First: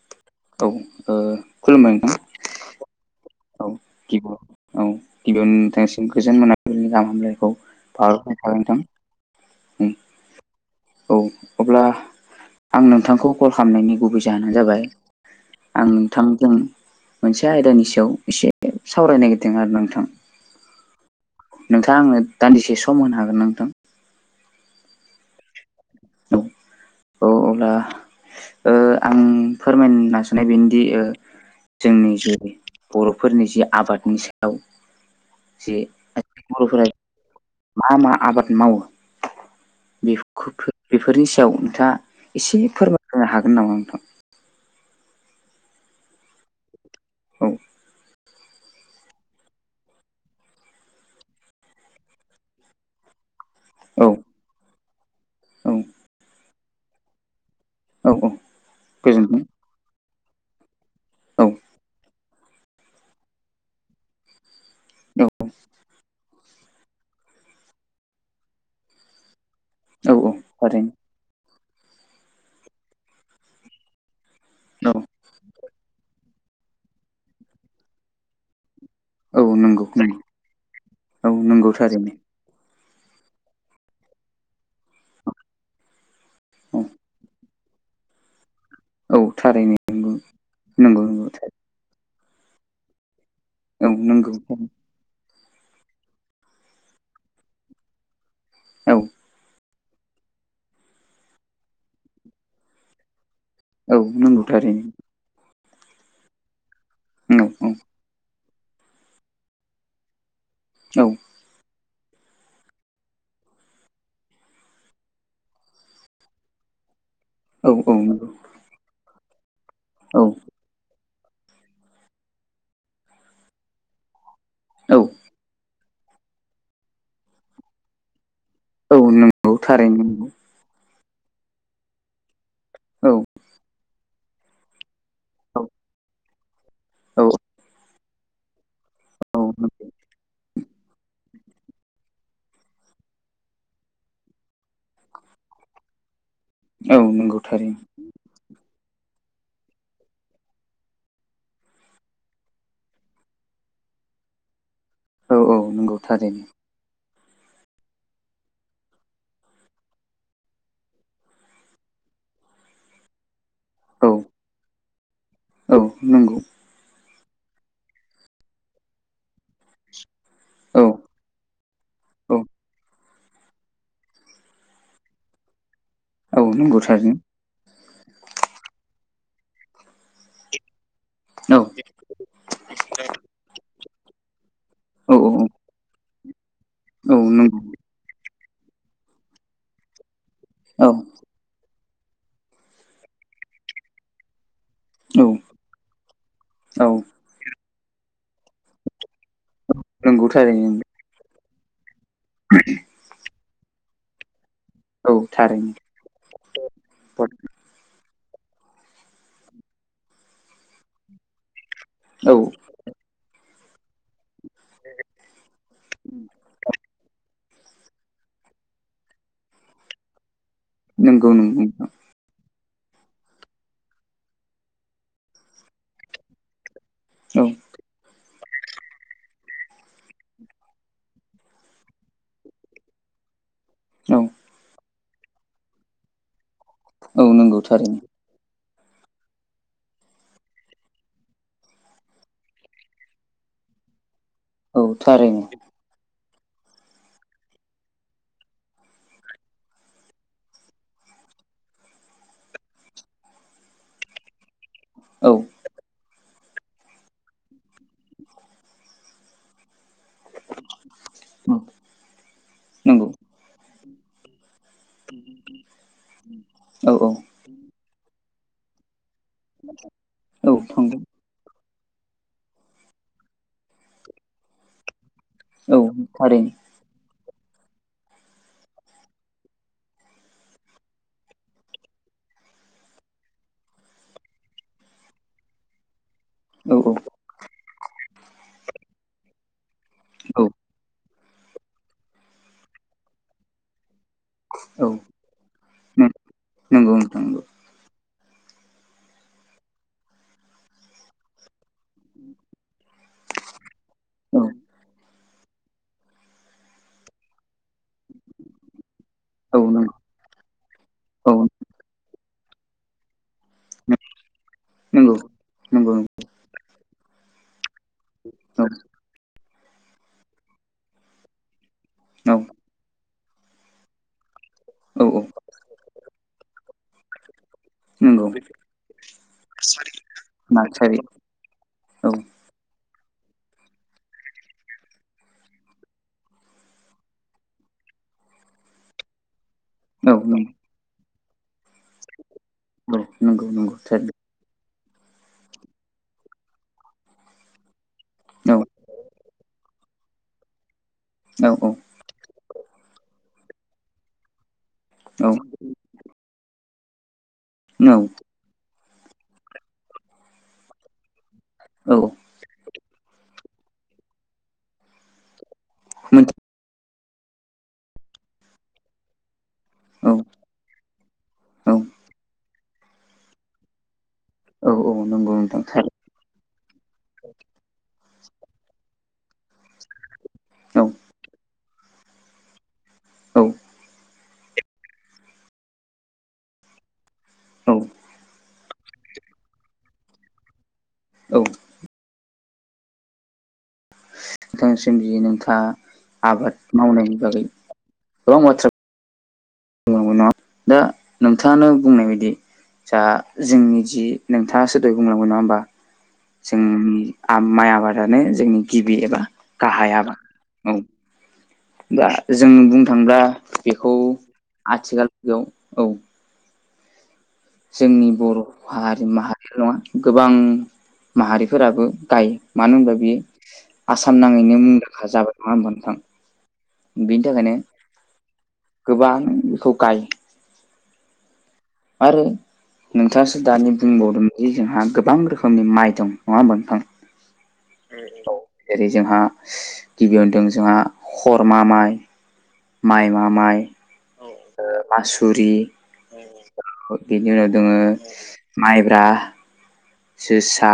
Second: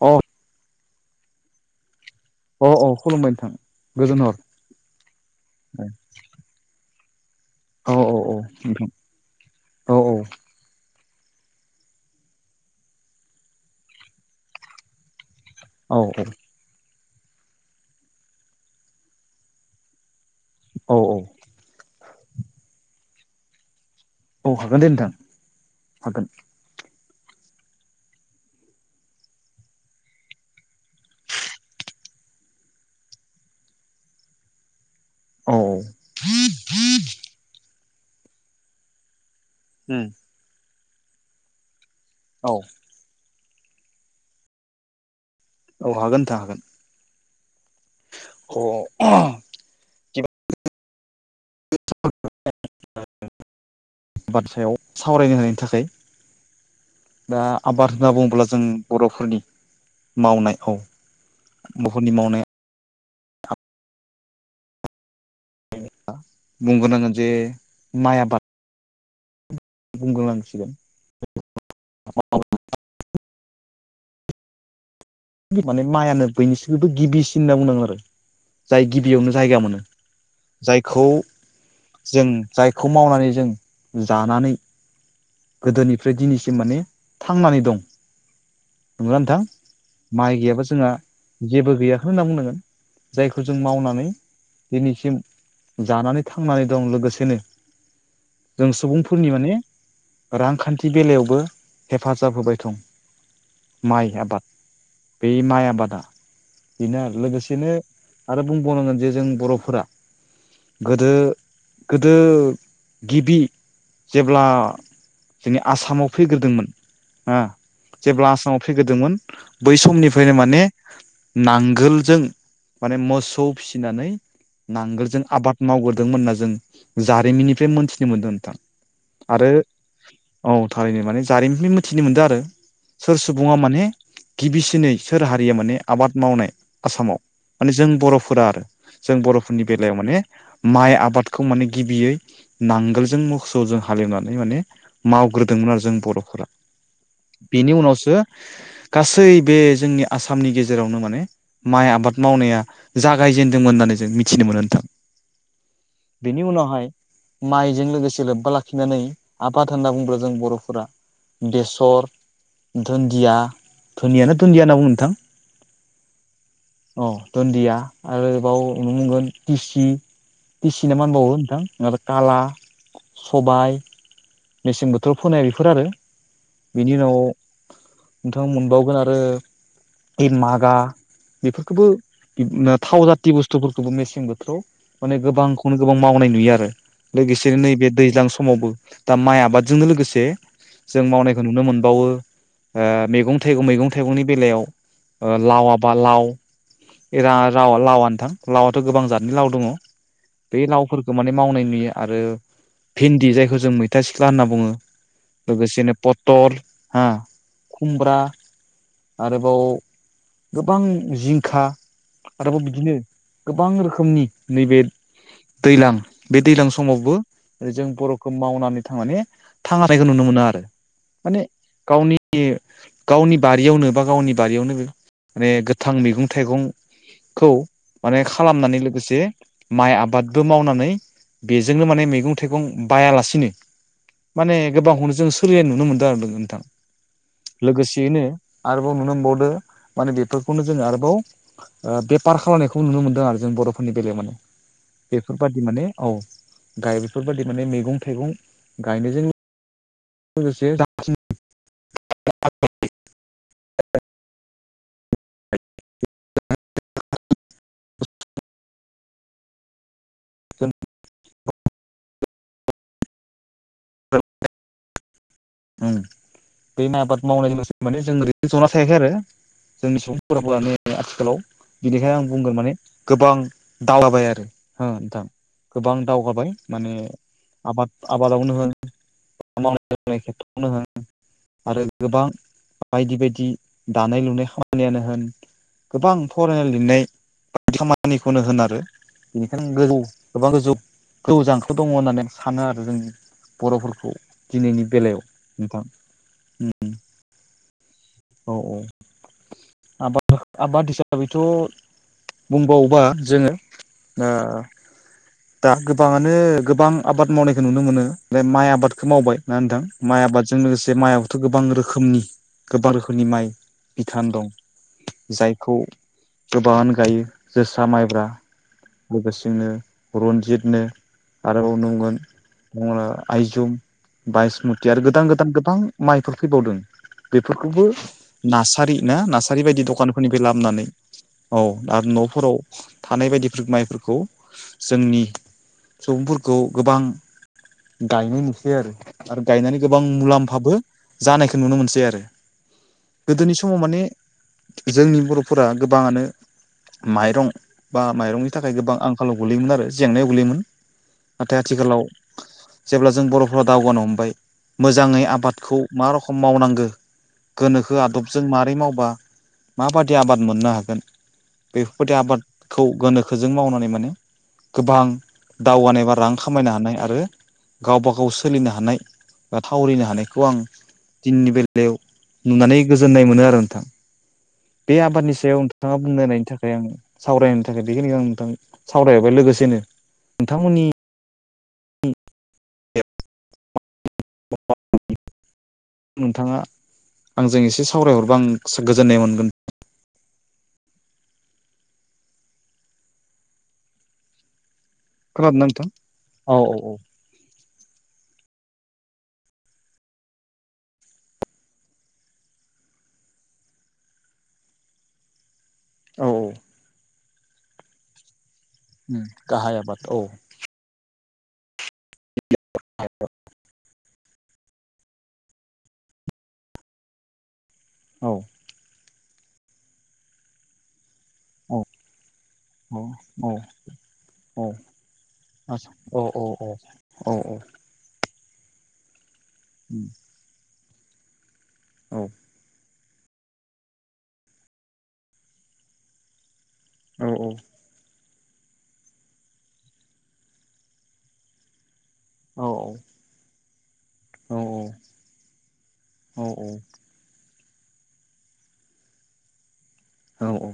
अ औ खुलुमबाय नोंथां। अ अ खुलुमबाय नोंथां औ गिबियाव गोजोनहर औ गिबियावनो नोंथांसिम गोजोन मोननानैनि गाहाम हामलायखौ औ औ औ बाहररनाय थाखायाबाय नोंथां। हम औ औ औ अब्ला आं नोंथांखौ कल खालामनायनि गुबै जाहोनानो जाबाय। आं औ नोंथांजों मोनसे आयदानि सायाव एसे सावरायनो नागिरदों आरो नोंथां। औ औ। नोंथाङा आङो दान्दिसे सम होनो हागोन नोंथां? औ हागोन दे नोंथां हागोन। औ अब्ला ओ आं फोरमायनो नाजाया बेनोदि ओ जोंनि जि बर'फोरनि जि आबादनि सायाव औ एसे मा मा आबाद मावो बे बेफोरनि सायाव नोंथाङा औ एसे फोरमायहो हागोन नामा नोंथां? औ हागोन नोंथां हागोन। औ औ औ बाथ्रायाव सावरायनो होनायनि औ थाखाय दा आबाद औ होनना औ बुङोब्ला जों बर'फोरनि गोजोनथों मावनाय औ। बहुत मावनाय औ। बुंगनो आांगोन जे माइ आबाद औ औ बुंगनांसिगोन थारैनो [unintelligible] न' माने माइानो बयनिसिमबो गिबिसिन होनना बुंनांगोन आरो जाय गिबियावनो औ औ जायगा मोनो नंगौ नंगौ जायखौ औ नंगौ थारैनो जों जायखौ मावनानै जों जानानै गोदोनिफ्राय दिनैसिम औ माने थांनानै दं नंगौना औ नोंथां थारैनो। नंगौ माइ गैयाबा जोंहा नंगौ नंगौ थारैनो जेबो गैयाखै होनना बुंनांगोन। जायखौ जों औ मावनानै नंगौ दिनैसिम जानानै थांनानै दं लोगोसेनो जों औ सुबुंफोरनि माने रांखान्थि बेलायावबो हेफाजाब होबाय दं‌ औ माइ नंगौ आबाद। थारैनो बे माइ आबादा बेनो आरो औ औ लोगोसेनो आरो बुंबावनांगोन जे जों बर'फोरा गोदो गोदो गिबि जेब्ला जोंनि आसामाव फैग्रोदोंमोन हा औ जेब्ला नंगौ आसामाव फैग्रोदोंमोन बै औ समनिफ्रायनो माने नांगोलजों माने मोसौ फिसिनानै औ नांगोलजों आबाद मावग्रोदोंमोन होनना जों जारिमिननिफ्राय मोनथिनो मोन्दों नोंथां। औ आरो नंगौ थारैनो औ थारैनो माने जारिमिननि मिथिनो मोनदों आरो सोर सुबुङा माने गिबिसिनै सोर औ हारिया माने आबाद मावनाय औ आसामाव माने जों बर'फोरा आरो। जों औ बर'फोरनि नंगौ बेलायाव माने माइ आबादखौ माने गिबियै नांगोलजों मोसौजों हालेवनानै माने मावग्रोदोंमोन आरो जों बर'फोरा औ नंगौ थारै सो गासै बे जोंनि आसामनि गेजेरावनो माने माइ आबाद मावनाया जागायजेनदोंमोन होननानै जों मिथिनो मोनो नोंथां। औ औ नंगौ थारैनो बिनि उनावहाय माइजों लोगोसे लोब्बा लाखिनानै आबाद होनना बुंबा जों बर'फोरा बेसर दुन्दिया औ दुन्दियाानो दुन्दिया होनना बुंङो नोंथां? औ नंगौ अ दुन्दिया आरो बाव नुनो मोनगोन तिसि औ दिसिना मानबावो नोंथां औ काला सबाय मेसें बोथोराव फोनाय बेफोर आरो औ नंगौ बेनि थारैनो उनाव नोंथाङा मोनबावगोन आरो इन मागा औ बेफोरखौबो थाव जाथि बुस्थुफोरखौबो मेसें बोथोराव माने औ गोबांखौनो गोबां मावनाय नुयो आरो औ नंगौ लोगोसेनो नैबे दैज्लां समावबो दा माइ आबादजोंनो लोगोसे औ जों मावनायखौ नुनो मोनबावो मैगं थाइगं मैगं थाइगंनि बेलायाव औ लाव बा लाव औ लावा लावा नोथां लावआथ' गोबां जतनि लाव दङ नंगौ बे थारैनो लावफोरखौ माने मावनाय नुयो आरो [unintelligible] भिन्दि जायखौ जों मैथा सिख्ला होनना बुङो औ थारैनो लोगोसेनो प तल ह खुमब्रा आरोबाव गोबां जिंखा औ आरोबाव बिदिनो गोबां रोखोम। समनि नैबे दैज्लां बे दैज्लां समावबो जों बर'खौ मावनानै थांनानै थांना थायखौ नुनो मोनो आरो नंगौ माने नंगौ गावनि बे गावनि बारियावनो बा गावनि बारियावनो माने गोथां मैगं औ थाइगंखौ माने खालामनानै लोगोसे माइ आबादबो मावनानै बेजोंनो माने मैगं थाइगं बायालासिनो औ माने गोबांखौनो जों सोलिलायनाय नुनो मोनदों आरो नोंथां औ नंगौ थारैनो लोगोसेयैनो आरोबाव नुनो मोनबावदो माने बेफोरखौनो जों आरोबाव ओ बेफार खालामनायखौ नुनो मोनदों आरो जों बर'फोरनि बेलायाव माने औ थारैनो बेफोरबादि माने औ गाय बेफोरबायादि माने मैगं थाइगं गायनायजों लोगोसे [unintelligible] औ [unintelligible] नंगौ [unintelligible] उम बे औ माइ औ आबाद मावनायनि माने जों ओरैनो जना थायाखै आरो जोंनि सुबुंफोरा औ माने थांगोन आथिखालाव बिनिखायनो आं बुंगोन माने गोबां दावगाबाय आरो हो नोंथां औ गोबां दावगाबाय थारैनो माने आबाद आबादावनो होन [unintelligible] आरो गोबां बायदि बायदि दानाय लुनाय खामानियानो होन गोबां फरायनाय औ लिररनाय खामानिखौनो होन आरो बेनिखायनो गोजौ औ गोबां गोजौ गोजौ जांख्ला दंङ' होननानै सानो आरो जोंनि बर'फोरखौ औ दिनैनि बेलायाव नोंथां नंगौ नोंथां औ औ आबाद आबाद हिसाबैथ' बुंबावोबा जोंङो ओ औ दा गोबाङानो गोबां आबाद मावनायखो नुनो मोनो बे माइ आबादखौ मावबाय। ना औ नोंथां नंगौ माइ आबादजों लोगोसे औ माइआथ' गोबां रोखोमनि गोबां रोखोमनि माइ। बिथान दं नंगौ जायखौ नंगौ गोबांआनो गायो जोसा माइब्रा। औ लोगोसेनो रन्जितनो आरोबाव नांगोन औ उम आइजुम। बायसमुति आरो औ औ गोदान गोदान गोबां माइफोर फैबावदों। बेफोरखौबो नंगौ नारसारि ना नार्सारि बायदि दखानफोरनिफ्राय लाबोनानै नार्सारि औ आरो न'फोराव थानाय बायदि थिग माइफोरखौ जोंनि सुबुंफोरखौ गोबां गायनाय नुसै आरो आरो गायनानै गोबां नंगौ मुलाम्फाबो जानायखौ नुनो मोनसै आरो औ नंगौ गोदोनि नंगौ समाव माने थारैनो जोंनि बर'फोरा गोबांङानो माइरं बा माइरं नि औ थाखाय गोबां आंखालाव गोगलैयोमोन आरो जेंनायाव गोलैयोमोन औ नाथाय औ आथिखालाव जेब्ला जों बर'फोरा दावगानो हमबाय मोजाङै आबादखौ मा रखम मावनांगो गोनोखो आदब जों मारै मावबा माबादि आबाद मोननो हागोन औ बेफोरबायदि आबादखौ गोनो खोजों मावनानै माने गोबां दावगानाय बा मोन रां खामायनो हानाय आरो गावबा गाव सोलिनो हानाय ओ थावरिनो औ हानायखौ आं दिननि औ बेलायाव नुनानै गोजोननाय मोनो आरो ओंथां। औ औ बे नंगौ आबादनि नोंथां सायाव थार नोंथांङा बुंनायनायनि थाखाय आं सावरायनो थाखाय बेखिनिखौ आं नोंथां सावरायहरबाय लोगोसेनो औ नोंथांमोननि औ [unintelligible] नोंथांङा आंजों औ एसे सावरायहरबा आं सो गोजोननाय मोनगोन। औ नोंथांसिम जि खोनादोंना नोंथाङा नोंथां औ आबाद औ मावनायनि बागै गोबां बाथ्रा ना दा नोंथांङानो बुंनाय बायदि जा जोंनि जि नोंथांङा दहाय बुंलांबाय नंङा होमबा? औ जोंनि माइ आबादानो जोंनि गिबि एबा गाहाय आबाद। औ दा जों बुंनो थाङोब्ला बेखौ आथिखाल [unintelligible] औ। जोंनि औ बर' हारि माहारिल' नङा गोबां औ माहारिफोराबो गायो। मानो होनबा औ बियो औ आसाम नांङैनो औ मुंदांखा जाबाय नङा होमबा आसा नोंथां। औ औ औ बेनि औ थाखायनो औ गोबां बेखौ गाय उम औ आरो नोंथाङासो दानि बुंबावदोंमोन जि जोंहा गोबां रोखोमनि माइ दं। नङा होमबा नोंथां? औ औ उम उम दं। जेरै- जोंहा गिबियावदों जोंहा खरमा माइ। औ माइमा माइ औ औ ओ मासुरि औ औ बेनि उनाव दोङो माइब्रा। औ जोसा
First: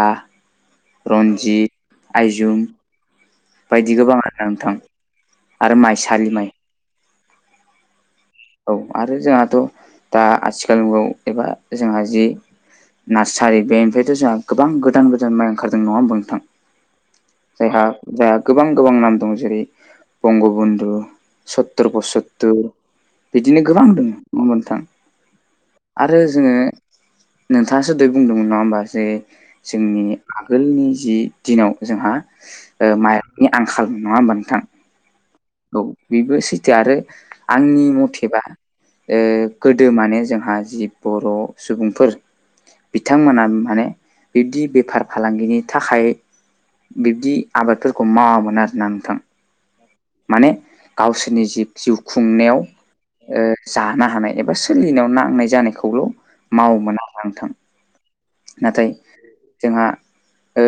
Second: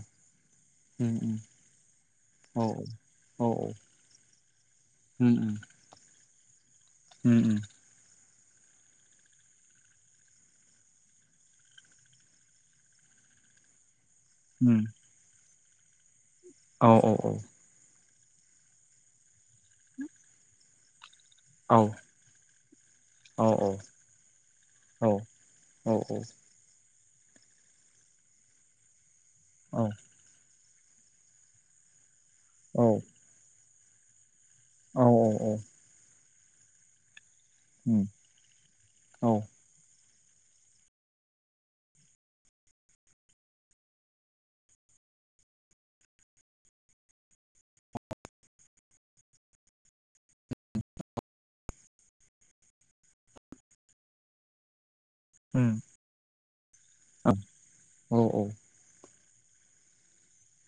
उम रन्जित उम औ आइजुम। औ बायदि गोबां आरो ना नोंथां उम आरो माइसालि माइ। उम उम औ आरो जोंहाथ' दा आथिखाल मुगायाव एबा जोंहा जि नार्सारि बेनिफ्रायथ' जोंहा उम गोबां गोदान गोदान माइ ओंखारदों नङा होनबा नोंथां? औ औ औ जायहा जोहा गोबां गोबां नाम दं जेरै बंग बन्धु सत्तर पसततर औ बिदिनो गोबां दोंङो नंङा होमबा नोंथां औ औ आरो जोंङो नोंथांङासो दहय बुंदोंमोन नङा होमबा जे जोंनि आगोलनि जि दिनाव जोंहा औ ओ माइरंनि आंखाल नङा होमबा नोंथां उम औ औ औ औ बेबो सैथो आरो आंनि मथेबा ओ गोदो माने जोंहा जि बर' सुबुंफोर बिथांमोना माने बिब्दि बेफार फालांगिनि थाखाय बिब्दि आबादफोरखौ मावामोन आरोना नोंथां। माने गावसोरनि जि जिउ खुंनायाव ओ जानो हानाय एबा सोलिनायाव नांनाय जानायखौल' मावोमोन आरो। [unintelligible] औ औ औ नाथाय जोंहा ओ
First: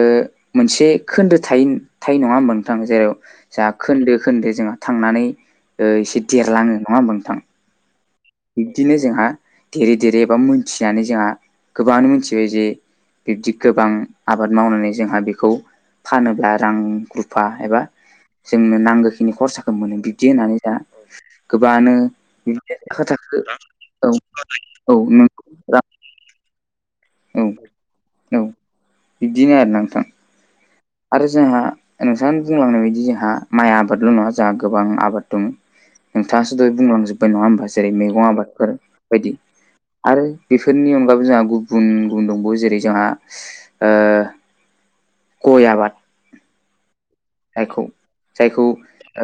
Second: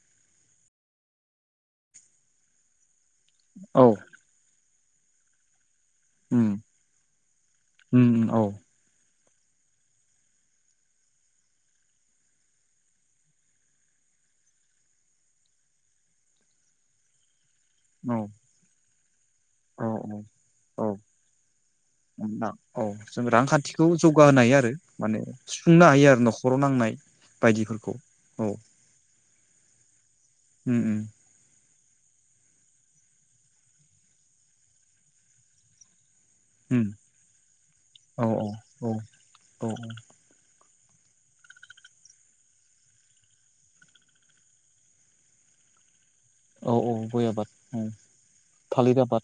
मोनसे खोन्दो थाय थायो नङा होनोमा नोंथां जेराव जा खोन्दो खोन्दो जोंहा थांनानै ओ एसे देरलाङो नङा होमबा नोंथां। उम उम औ बिबदिनो जोंहा देरै देरै एबा मोनथिनानै जोंहा गोबाङानो मोनथिबाय जे बिब्दि गोबां आबाद मावनानै जोंहा बेखौ फानोब्ला रां रुफा एबा औ जोंनो नांगौखिनि खरसाखौ मोनो औ बिब्दि होननानै दा औ गोबांङानो [unintelligible] औ जों रांखान्थिखौ जौगाहोनो हायो आरो औ माने नंगौ रां सुफुंनो हायो आरो न'खराव नांनाय औ औ बिदिनो आरो ना नोंथां। उम उम आरो जोंहा नोंथांङानो बुंलांनाय बायदि जोंहा माइ आबादल' नङा जोंहा गोबां आबाद दं। नोंथाङासो दहाय उम बुंलांजोबबाय नङा होमबा जेरै- औ मैगं औ आबादफोर बायदि। औ आरो बेफोरनि अनगाबबो जोंहा गुबुन गुबुन दंबावो जेरै जोंहा ओ गय आबाद औ औ गया आबाद। औ जायखौ जायखौ थालिर आबाद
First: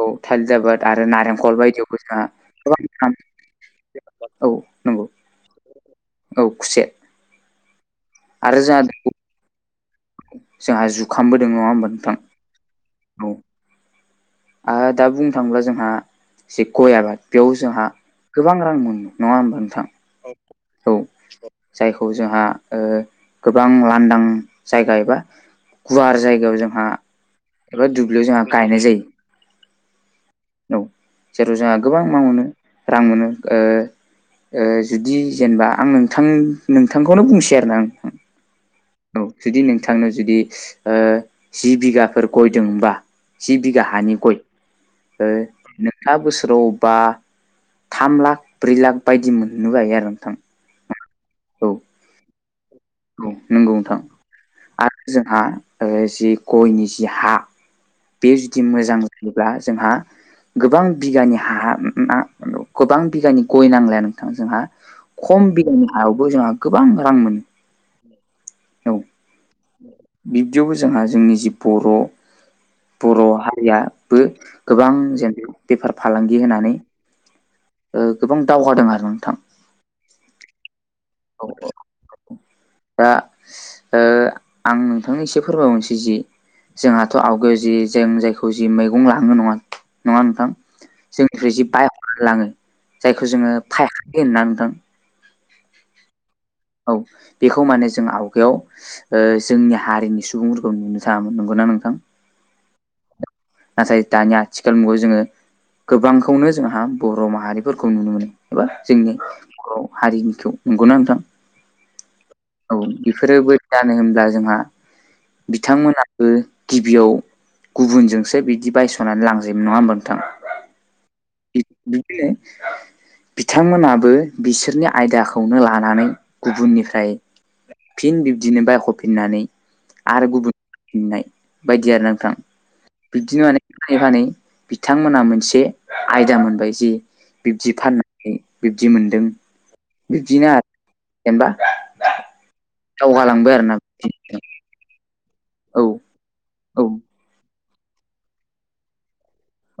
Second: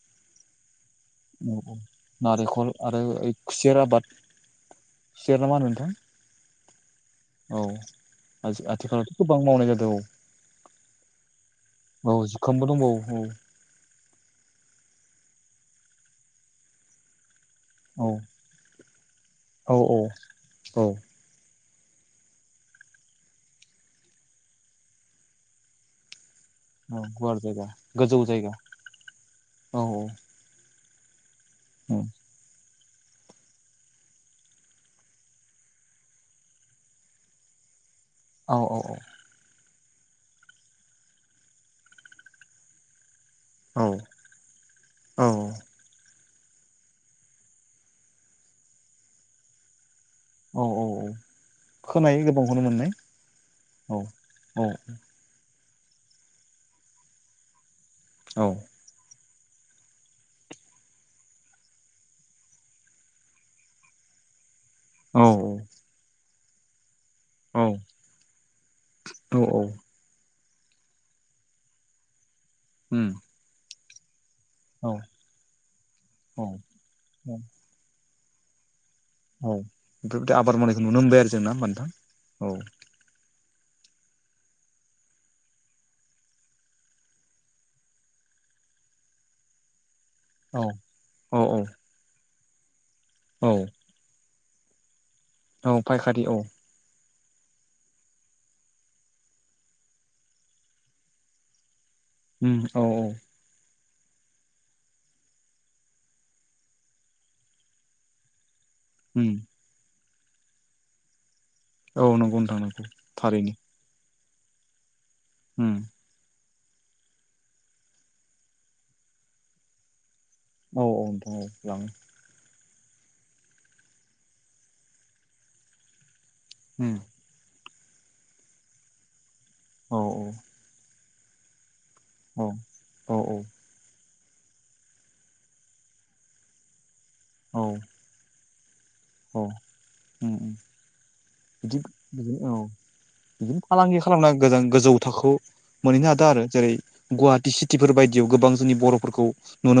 ओ औ [unintelligible] आरो औ नारेंखल औ बायदियावबो जोंहा नारेंखल आरो गोबां [unintelligible] औ नंगौ सेरना मा होन नोंथां? औ खुसे औ आथि-आथिखालावथ' गोबां मावनाय जादों औ। जोंहा जुखामबो दों नङा होमबा नोंथां। खोमबो दंबावो औ। आ दा बुंनो थाङोब्ला जोंहा जसे गय आबाद बेयाव जोंहा औ गोबां रां मोनो। नङा होमबा औ नोंथां? औ औ। जायखौ जोंहा ओ गोबां लांदां जायगा एबा गुवार जायगायाव जों औ गुवार जायगा गोजौ जायगा जायो औ औ। औ जेराव जोंहा औ गोबां मा मोनो रां मोनो। ओ ओ जुदि जेनेबा आं नोंथां नोंथांखौनो बुंसै आरोना आं औ औ औ। औ जुदि नोंथांनो जुदि ओ जि बिगाफोर गय दोंबा जि बिघा हानि गय। औ ओ नोंथाङा बोसोराव बा थाम लाख ब्रै लाख बायदि मोननोबो हायो आरो नोंथां। औ औ औ औ खोनायो गोबांखौनो मोननाय। औ नोंगौ औ नोंथां। आरो जोंहा ओ जि गयनि जि हा बे औ जुदि मोजां जायोब्ला जोंहा गोबां बिगानि हा गोबां बिगानि गय नांलाया नोंथां जोंहा औ खम बिगानि हायावबो जोंहा गोबां रां मोनो। औ औ औ। बिब्दियावबो जोंहा जोंनि जि बर' उम बर' हारियाबो औ गोबां जेनब बेफार फालांगि औ होनानै ओ गोबां दावहगादों आरो नोंथां। औ बेफोरबादि आबाद मावनायखौ नुनो मोनबाय आरो औ जोंना होमबा नोंथां औ। दा ओ आं नोंथांनो एसे फोरमायबावनोसै जि जोंहाथ' आवगोल जि जों जायखौ जि मैगं लाङो नङा नङा नोंथां औ औ जोंनिफ्राय औ जि बायहरना लाङो जायखौ औ जोङो फायखारि होनोना नोंथां औ फायखारि औ। औ बेखौ माने जों आवगायाव ओ जोंनि हारिनि सुबुंफोरखौ नुनो थाङामोन नंगौना नोंथां? उम औ औ। नाथाय दानि आथिखाल मुगायाव जोङो गोबांखौनो जोंहा बर' माहारिफोरखौ नुनो मोनो। एबा जोंनि उम बर' हारिनिखौ नंगौना नोंथां? औ नंगौ नोंथां औ नंगौ बेफोरोबो थारैनो जानो होनब्ला जोंहा उम बिथांमोना बो गिबियाव गुबुनजोंसो बिदि बायस'नानै लांजोबो। नङा होमबा नोंथां? औ औ नोंथां औ लाङो। बिदिनो बिथांमोनाबो बिसोरनि आयदाखौनो लानानै उम गुबुननिफ्राय फिन बिब्दिनो बायख'फिननानै औ आरो गुबुन फिननाय बायदि आरोना नोंथां। औ औ बिदिनो मा फानै फानै बिथांमोना मोनसे आयदा मोनबाय जे औ बिब्दि फानना नै बिब्दि मोनदों औ उम बिब्दिनो उम आरो जेनबा बिदि बिदिनो औ बिदिनो ना फालांगि खालामना गोजान गोजौ थाखोआव औ मोनहैनो हादों आरो जेरै औ गुवाहाटि चिटिफोर बायदियाव गोबां जोंनि बर'फोरखौ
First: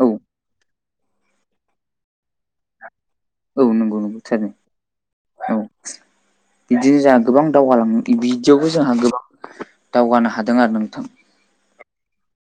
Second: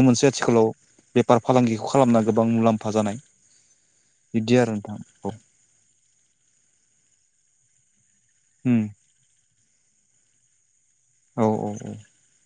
औ मोनसै आथिखालाव बेफार फालांगिखौ खालामना गोबां मुलाम्फा जानाय। औ नंगौ नंगौ। थारैनो बिदि आरो नोंथां। औ बिदिनो जोंहा गोबां दावगालाङो। बिदियावबो जोंहा गोबां दावगानो हादों आरो नोंथां। औ औ औ।